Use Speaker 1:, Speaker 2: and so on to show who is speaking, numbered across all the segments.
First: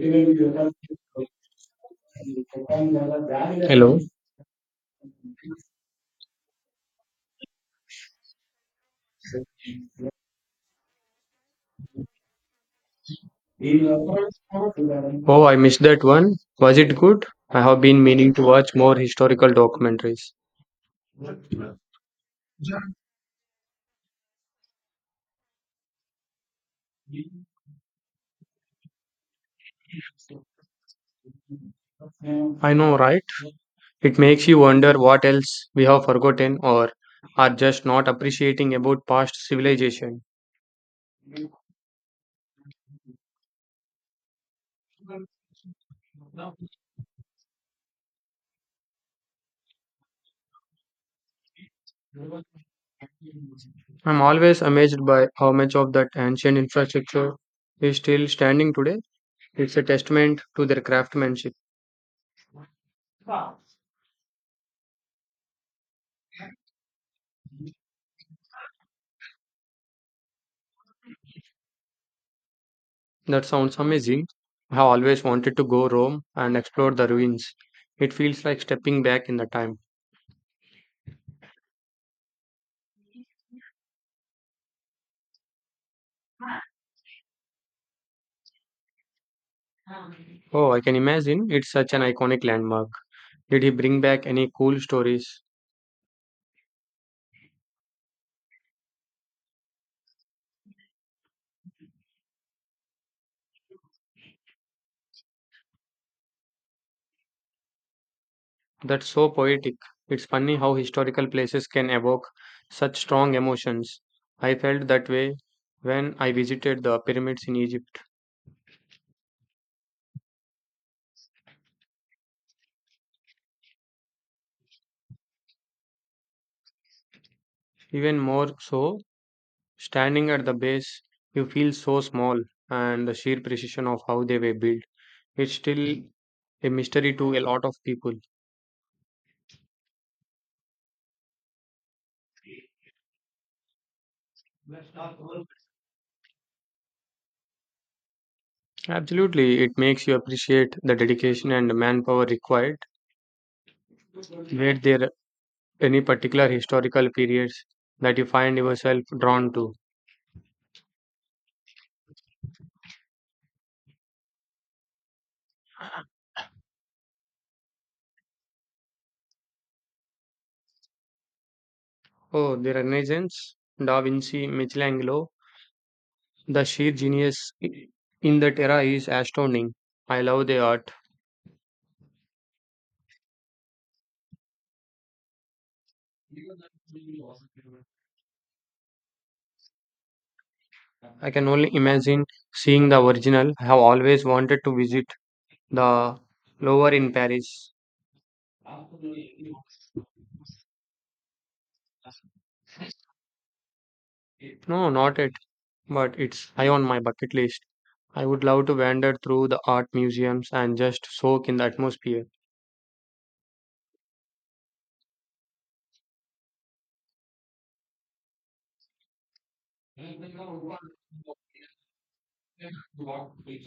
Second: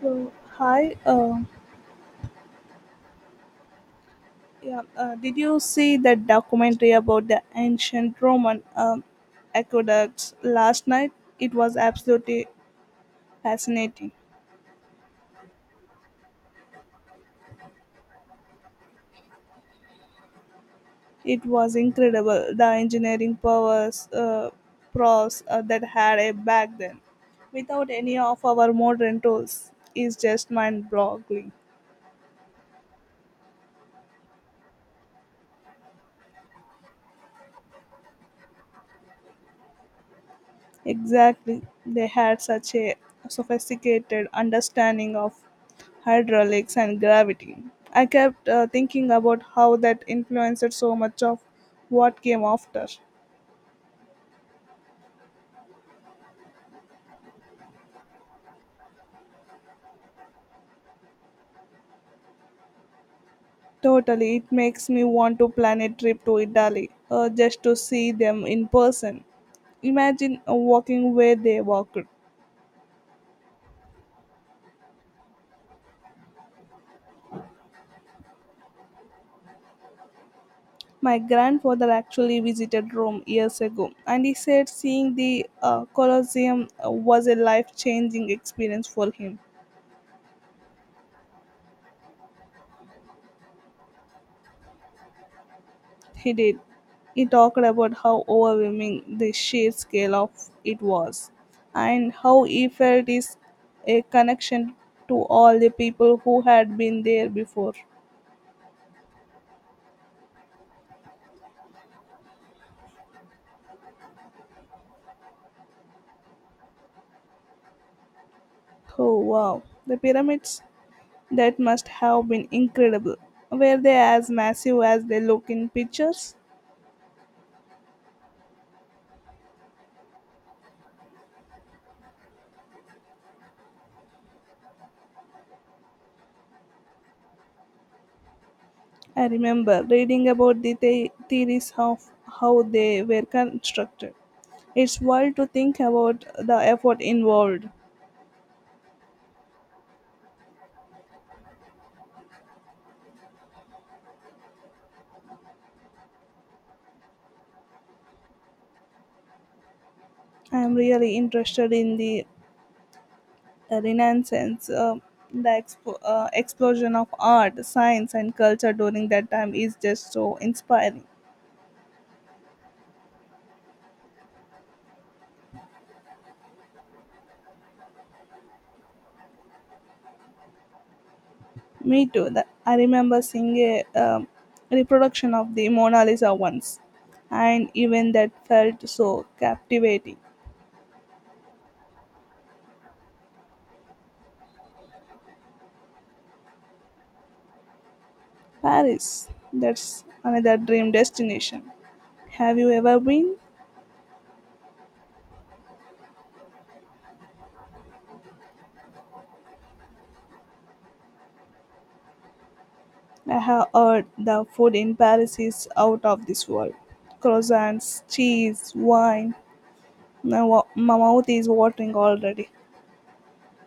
Speaker 1: So, hi.
Speaker 2: Hello.
Speaker 1: Yeah. Did you see that documentary about the ancient Roman aqueducts last night? It was absolutely fascinating.
Speaker 2: Oh, I missed that one. Was it good? I have been meaning to watch more historical documentaries.
Speaker 1: It was incredible the engineering powers, pros that had it back then, without any of our modern tools, is just mind-boggling.
Speaker 2: I know, right? It makes you wonder what else we have forgotten or are just not appreciating about past civilization.
Speaker 1: Exactly. They had such a sophisticated understanding of hydraulics and gravity. I kept thinking about how that influenced so much of what came after.
Speaker 2: I'm always amazed by how much of that ancient infrastructure is still standing today. It's a testament to their craftsmanship.
Speaker 1: Totally, it makes me want to plan a trip to Italy just to see them in person. Imagine walking where they walked.
Speaker 2: That sounds amazing. I have always wanted to go Rome and explore the ruins. It feels like stepping back in the time.
Speaker 1: My grandfather actually visited Rome years ago, and he said seeing the Colosseum was a life changing experience for him.
Speaker 2: Oh, I can imagine. It's such an iconic landmark. Did he bring back any cool stories?
Speaker 1: He did. He talked about how overwhelming the sheer scale of it was, and how he felt is a connection to all the people who had been there before.
Speaker 2: That's so poetic. It's funny how historical places can evoke such strong emotions. I felt that way when I visited the pyramids in Egypt.
Speaker 1: Oh wow, the pyramids! That must have been incredible. Were they as massive as they look in pictures?
Speaker 2: Even more so, standing at the base, you feel so small and the sheer precision of how they were built. It still a mystery to a lot of people.
Speaker 1: I remember reading about the theories of how they were constructed. It's wild to think about the effort involved.
Speaker 2: Absolutely, it makes you appreciate the dedication and manpower required. Were there any particular historical periods that you find yourself drawn to?
Speaker 1: I'm really interested in the Renaissance. The explosion of art, science, and culture during that time is just so inspiring.
Speaker 2: Oh, the Renaissance, Da Vinci, Michelangelo. The sheer genius in that era is astounding. I love the art.
Speaker 1: Me too. The, I remember seeing a reproduction of the Mona Lisa once, and even that felt so captivating.
Speaker 2: I can only imagine seeing the original. I have always wanted to visit the Louvre in Paris.
Speaker 1: Paris, that's another dream destination. Have you ever been?
Speaker 2: No, not it, but it's high on my bucket list. I would love to wander through the art museums and just soak in the atmosphere.
Speaker 1: I have heard the food in Paris is out of this world. Croissants, cheese, wine, my mouth is watering already.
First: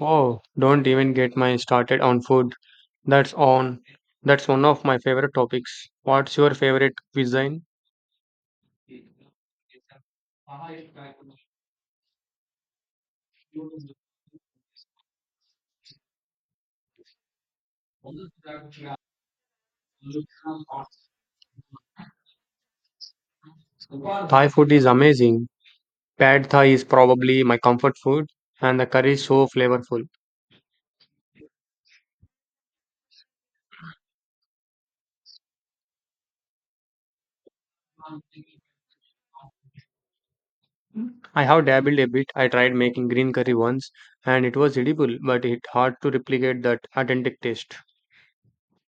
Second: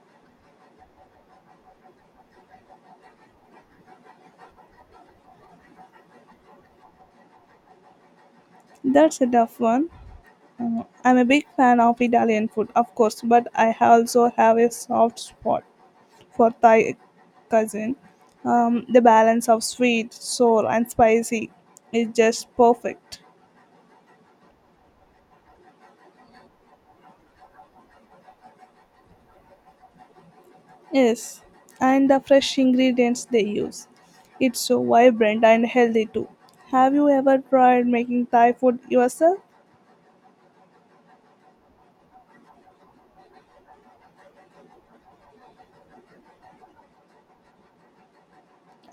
Speaker 2: Oh, don't even get me started on food. That's on. That's one of my favorite topics. What's your favorite cuisine?
Speaker 1: That's a tough one. I'm a big fan of Italian food, of course, but I also have a soft spot for Thai cuisine. The balance of sweet, sour, and spicy is just perfect.
Speaker 2: Thai food is amazing. Pad Thai is probably my comfort food, and the curry is so flavorful.
Speaker 1: Yes, and the fresh ingredients they use. It's so vibrant and healthy too. Have you ever tried making Thai food yourself?
Speaker 2: I have dabbled a bit. I tried making green curry once, and it was edible, but it's hard to replicate that authentic taste.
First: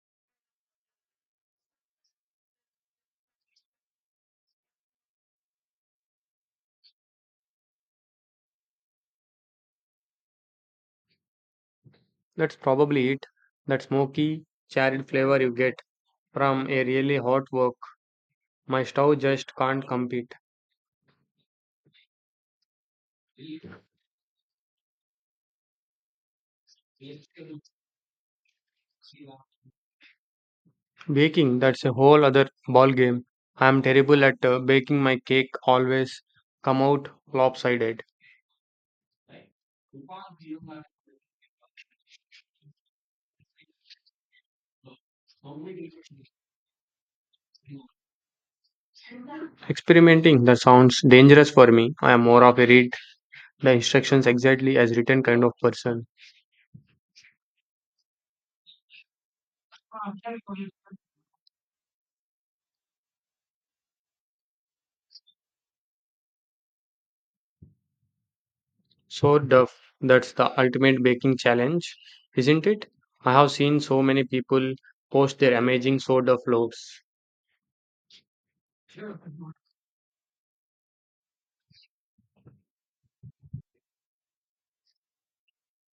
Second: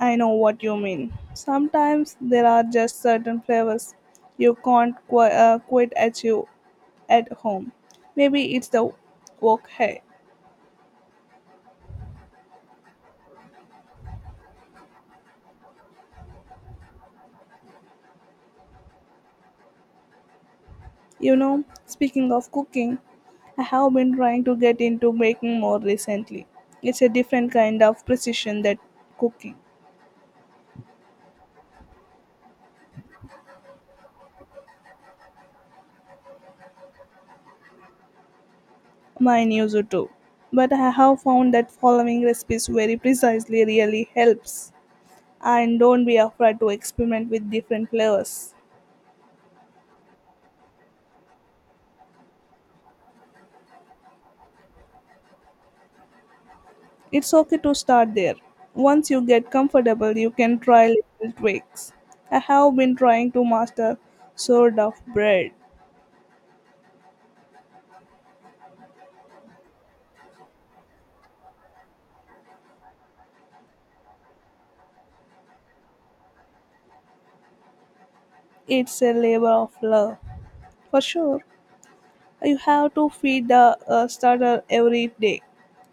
Speaker 1: I know what you mean. Sometimes there are just certain flavors you can't quite achieve at home. Maybe it's the wok hey.
Speaker 2: That's probably it. That smoky, charred flavor you get from a really hot work. My stove just can't compete.
Speaker 1: You know, speaking of cooking, I have been trying to get into baking more recently. It's a different kind of precision that cooking
Speaker 2: Baking, that's a whole other ball game. I'm terrible at baking my cake always come out lopsided.
Speaker 1: mine used to. But I have found that following recipes very precisely really helps. And don't be afraid to experiment with different flavors.
Speaker 2: Experimenting that sounds dangerous for me. I am more of a read the instructions exactly as written kind of person.
Speaker 1: It's okay to start there. Once you get comfortable, you can try little tweaks. I have been trying to master sword of bread.
Speaker 2: So the that's the ultimate baking challenge, isn't it? I have seen so many people post their amazing sourdough loaves.
Speaker 1: It's a labor of love. For sure, you have to feed the starter every day,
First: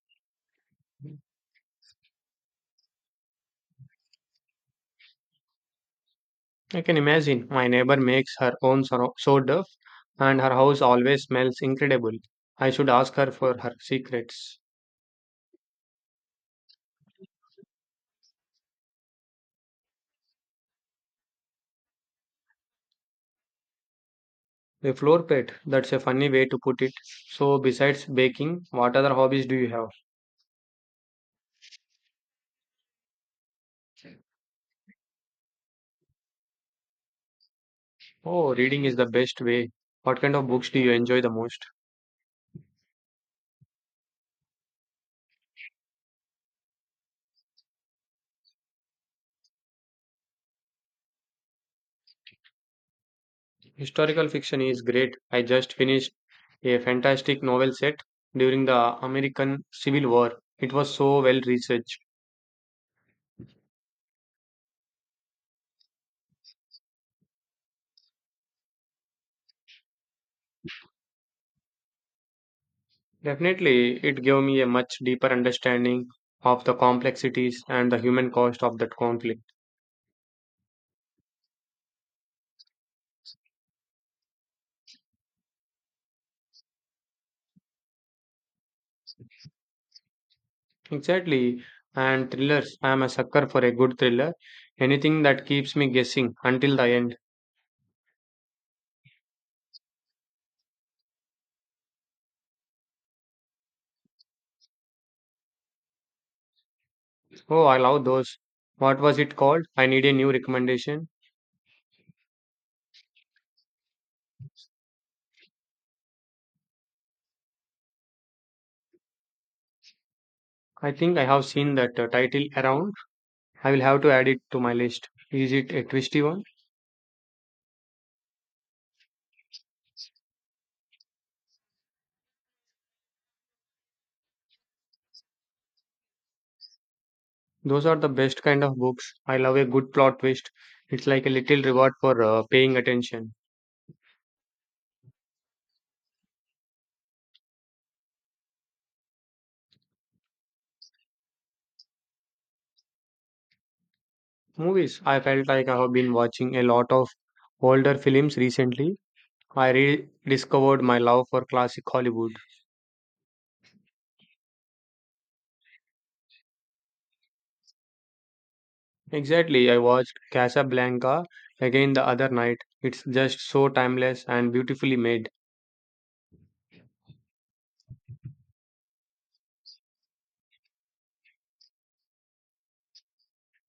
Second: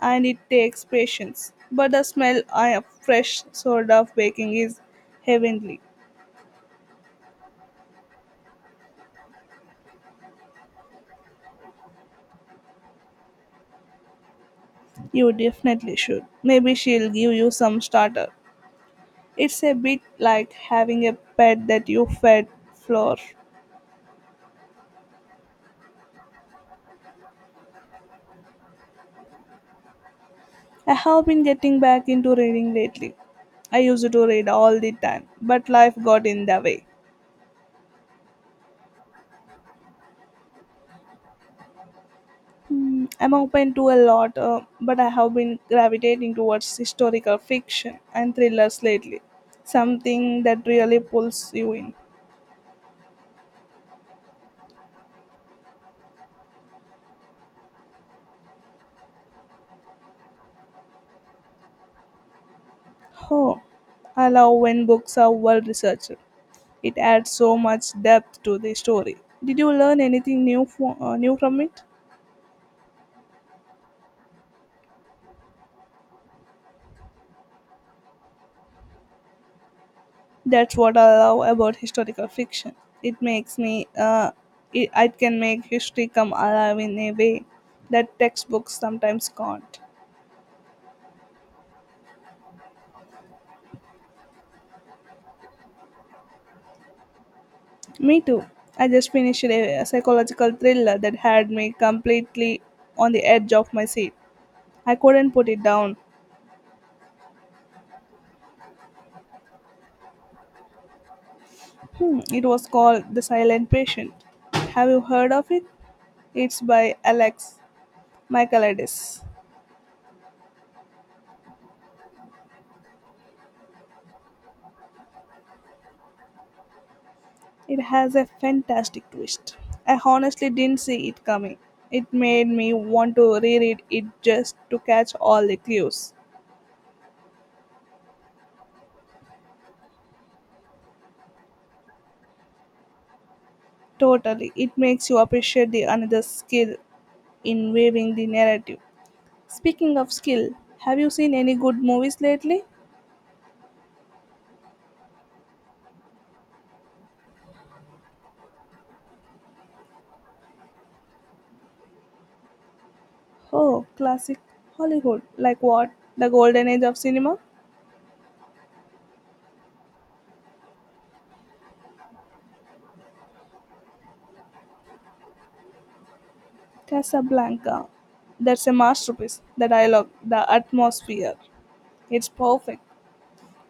Speaker 1: and it takes patience. But the smell of fresh sort of baking is heavenly.
Speaker 2: I can imagine. My neighbor makes her own sourdough, and her house always smells incredible. I should ask her for her secrets.
Speaker 1: You definitely should. Maybe she'll give you some starter. It's a bit like having a pet that you fed flour.
Speaker 2: A floor pet, that's a funny way to put it. So, besides baking, what other hobbies do you have?
Speaker 1: I have been getting back into reading lately. I used to read all the time, but life got in the way.
Speaker 2: Oh, reading is the best way. What kind of books do you enjoy the most?
Speaker 1: Hmm, I'm open to a lot, but I have been gravitating towards historical fiction and thrillers lately. Something that really pulls you in.
Speaker 2: Historical fiction is great. I just finished a fantastic novel set during the American Civil War. It was so well researched.
Speaker 1: Oh, I love when books are well researched. It adds so much depth to the story. Did you learn anything new from it?
Speaker 2: Definitely, it gave me a much deeper understanding of the complexities and the human cost of that conflict.
Speaker 1: That's what I love about historical fiction. It makes me, it can make history come alive in a way that textbooks sometimes can't.
Speaker 2: Exactly. And thrillers, I am a sucker for a good thriller. Anything that keeps me guessing until the end.
Speaker 1: Me too. I just finished a psychological thriller that had me completely on the edge of my seat. I couldn't put it down.
Speaker 2: Oh, I love those. What was it called? I need a new recommendation.
Speaker 1: Hmm, it was called The Silent Patient. Have you heard of it? It's by Alex Michaelides.
Speaker 2: I think I have seen that title around. I will have to add it to my list. Is it a twisty one?
Speaker 1: It has a fantastic twist. I honestly didn't see it coming. It made me want to reread it just to catch all the clues.
Speaker 2: Those are the best kind of books. I love a good plot twist. It's like a little reward for paying attention.
Speaker 1: Totally, it makes you appreciate the another skill in weaving the narrative. Speaking of skill, have you seen any good movies lately?
Speaker 2: Movies. I felt like I have been watching a lot of older films recently. I rediscovered my love for classic Hollywood.
Speaker 1: Oh, classic Hollywood. Like what? The Golden Age of Cinema?
Speaker 2: Exactly. I watched Casablanca again the other night. It's just so timeless and beautifully made.
Speaker 1: Casablanca. That's a masterpiece. The dialogue, the atmosphere. It's perfect.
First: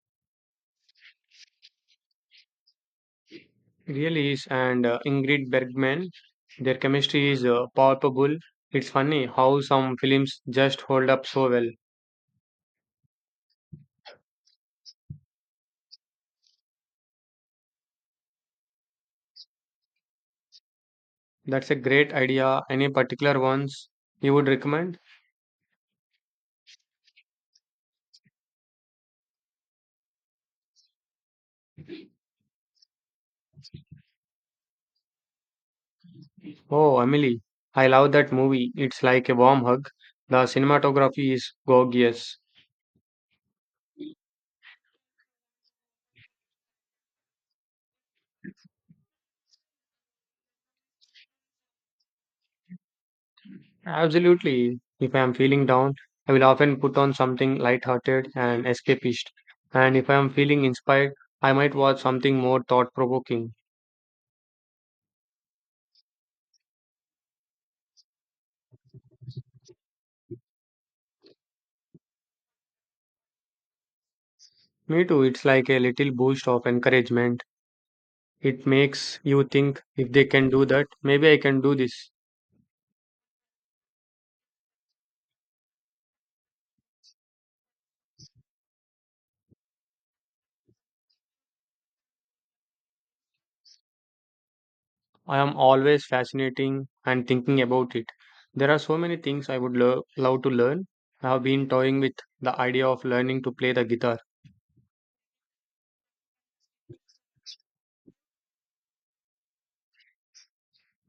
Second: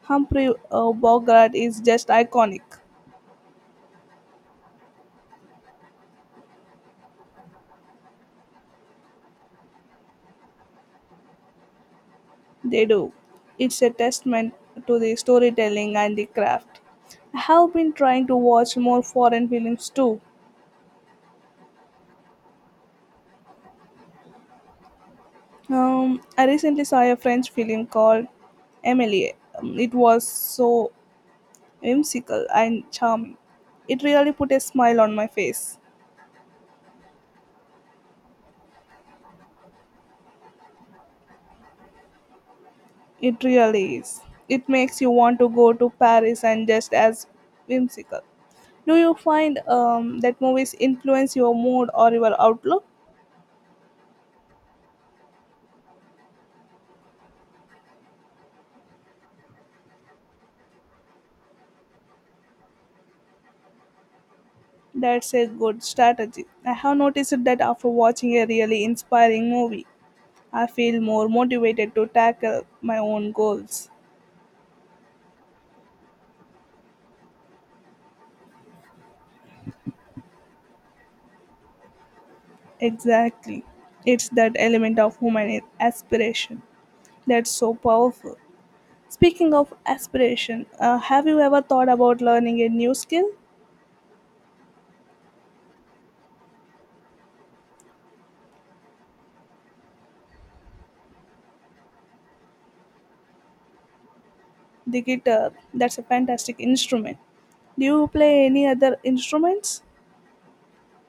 Speaker 1: Humphrey Bogart is just iconic.
Speaker 2: It really is. And Ingrid Bergman, their chemistry is palpable. It's funny how some films just hold up so well.
Speaker 1: They do. It's a testament to the storytelling and the craft. I have been trying to watch more foreign films too.
Speaker 2: That's a great idea. Any particular ones you would recommend?
Speaker 1: I recently saw a French film called Amelie. It was so whimsical and charming. It really put a smile on my face.
Speaker 2: Oh, Emily, I love that movie. It's like a warm hug. The cinematography is gorgeous.
Speaker 1: It really is. It makes you want to go to Paris and just as whimsical. Do you find that movies influence your mood or your outlook?
Speaker 2: Absolutely. If I am feeling down, I will often put on something light-hearted and escapist. And if I am feeling inspired, I might watch something more thought-provoking.
Speaker 1: That's a good strategy. I have noticed that after watching a really inspiring movie, I feel more motivated to tackle my own goals.
Speaker 2: Me too. It's like a little boost of encouragement. It makes you think if they can do that, maybe I can do this.
Speaker 1: Exactly. It's that element of human aspiration that's so powerful. Speaking of aspiration, have you ever thought about learning a new skill?
Speaker 2: I am always fascinating and thinking about it. There are so many things I would love to learn. I have been toying with the idea of learning to play the guitar.
Speaker 1: The guitar. That's a fantastic instrument. Do you play any other instruments?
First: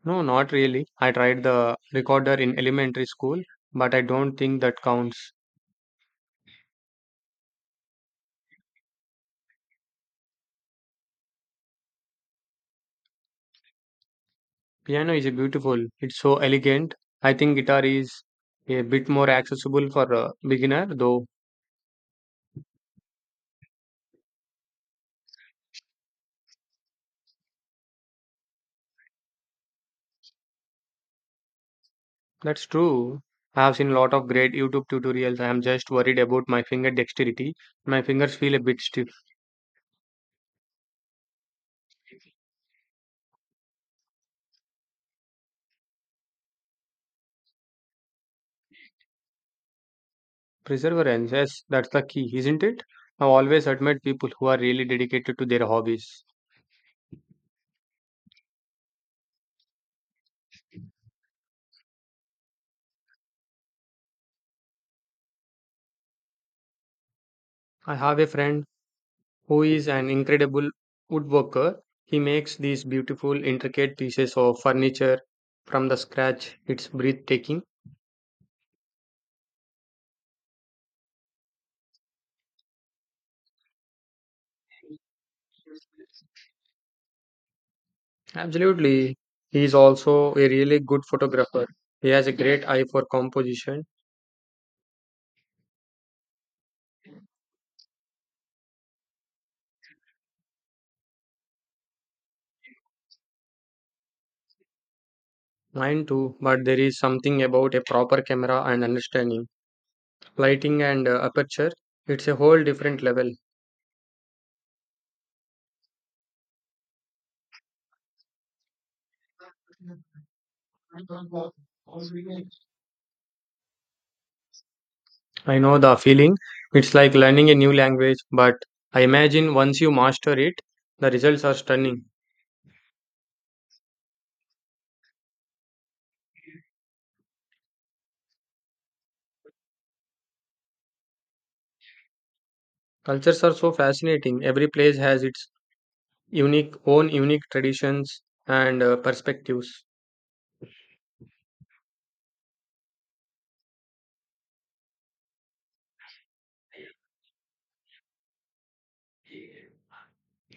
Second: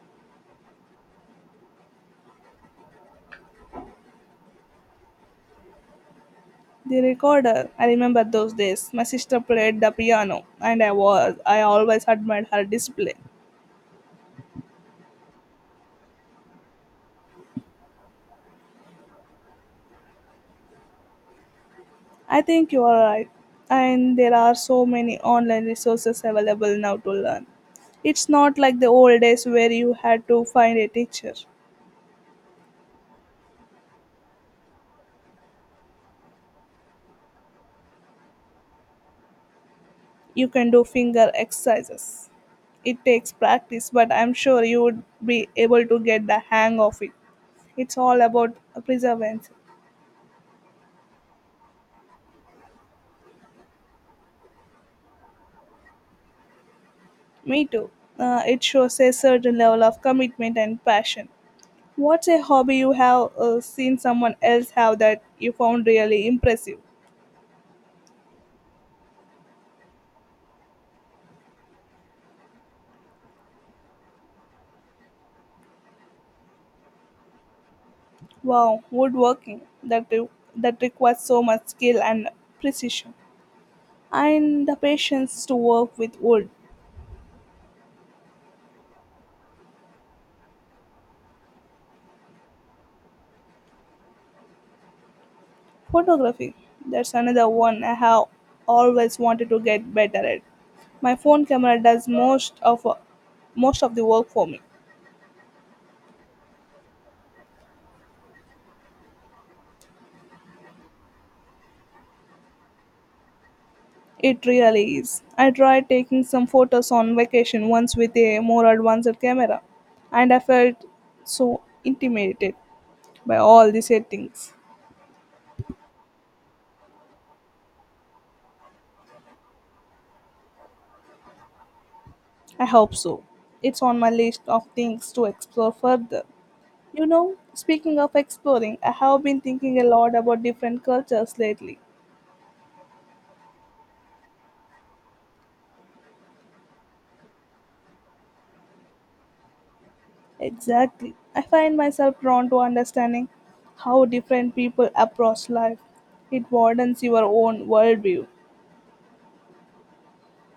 Speaker 2: No, not really. I tried the recorder in elementary school, but I don't think that counts.
Speaker 1: The recorder. I remember those days. My sister played the piano, and I always admired her discipline.
Speaker 2: Piano is beautiful. It's so elegant. I think guitar is a bit more accessible for a beginner, though.
Speaker 1: I think you are right, and there are so many online resources available now to learn. It's not like the old days where you had to find a teacher.
Speaker 2: That's true. I have seen a lot of great YouTube tutorials. I am just worried about my finger dexterity. My fingers feel a bit stiff.
Speaker 1: You can do finger exercises. It takes practice, but I'm sure you would be able to get the hang of it. It's all about perseverance.
Speaker 2: Perseverance, yes, that's the key, isn't it? I always admire people who are really dedicated to their hobbies.
Speaker 1: Me too. It shows a certain level of commitment and passion. What's a hobby you have seen someone else have that you found really impressive?
Speaker 2: I have a friend who is an incredible woodworker. He makes these beautiful, intricate pieces of furniture from the scratch. It's breathtaking.
Speaker 1: Wow, woodworking that requires so much skill and precision, and the patience to work with wood.
Speaker 2: Absolutely. He is also a really good photographer. He has a great eye for composition.
Speaker 1: Photography, that's another one I have always wanted to get better at. My phone camera does most of the work for me.
Speaker 2: Mine too, but there is something about a proper camera and understanding. Lighting and aperture, it's a whole different level.
Speaker 1: It really is. I tried taking some photos on vacation once with a more advanced camera, and I felt so intimidated by all the settings.
Speaker 2: I know the feeling. It's like learning a new language, but I imagine once you master it, the results are stunning.
Speaker 1: I hope so. It's on my list of things to explore further. You know, speaking of exploring, I have been thinking a lot about different cultures lately.
Speaker 2: Cultures are so fascinating. Every place has its unique own unique traditions and perspectives.
Speaker 1: Exactly. I find myself drawn to understanding how different people approach life. It broadens your own worldview,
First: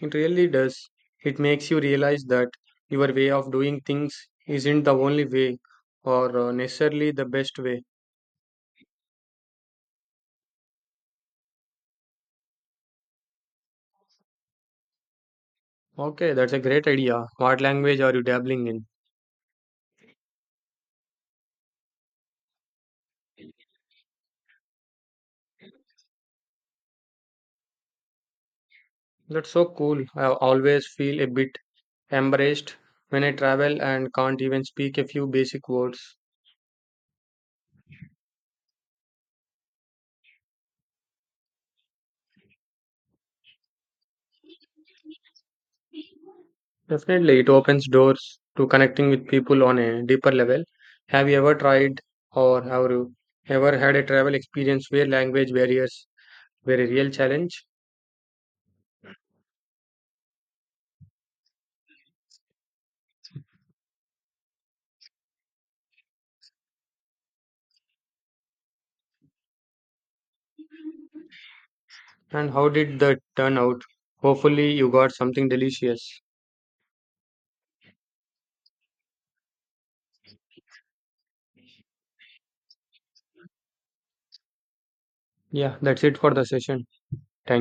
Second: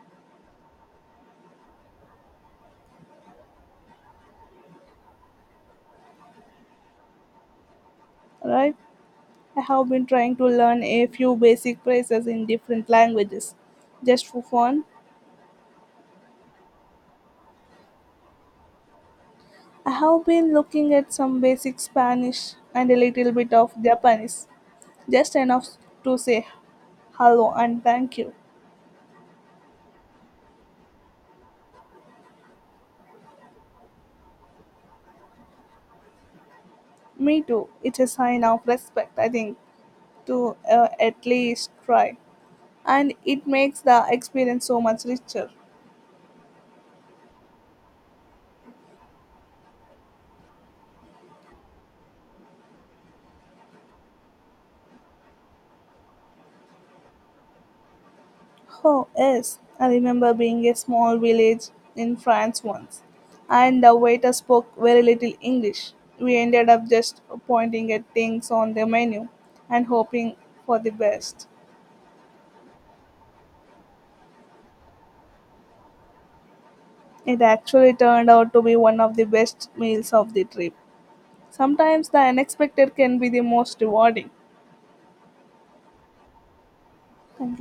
Speaker 2: It really does. It makes you realize that your way of doing things isn't the only way or necessarily the best way.
Speaker 1: right? I have been trying to learn a few basic phrases in different languages just for fun.
Speaker 2: Okay, that's a great idea. What language are you dabbling in?
Speaker 1: I have been looking at some basic Spanish and a little bit of Japanese, just enough to say hello and thank you.
Speaker 2: That's so cool. I always feel a bit embraced when I travel and can't even speak a few basic words.
Speaker 1: Me too. It's a sign of respect, I think, to at least try. And it makes the experience so much richer.
Speaker 2: Definitely, it opens doors to connecting with people on a deeper level. Have you ever tried or have you ever had a travel experience where language barriers were a real challenge?
Speaker 1: Oh, yes, I remember being a small village in France once, and the waiter spoke very little English. We ended up just pointing at things on the menu and hoping for the best.
Speaker 2: And how did that turn out? Hopefully, you got something delicious.
Speaker 1: It actually turned out to be one of the best meals of the trip. Sometimes the unexpected can be the most rewarding.
Speaker 2: Yeah, that's it for the session.
Speaker 1: Thank you.
Speaker 2: Thank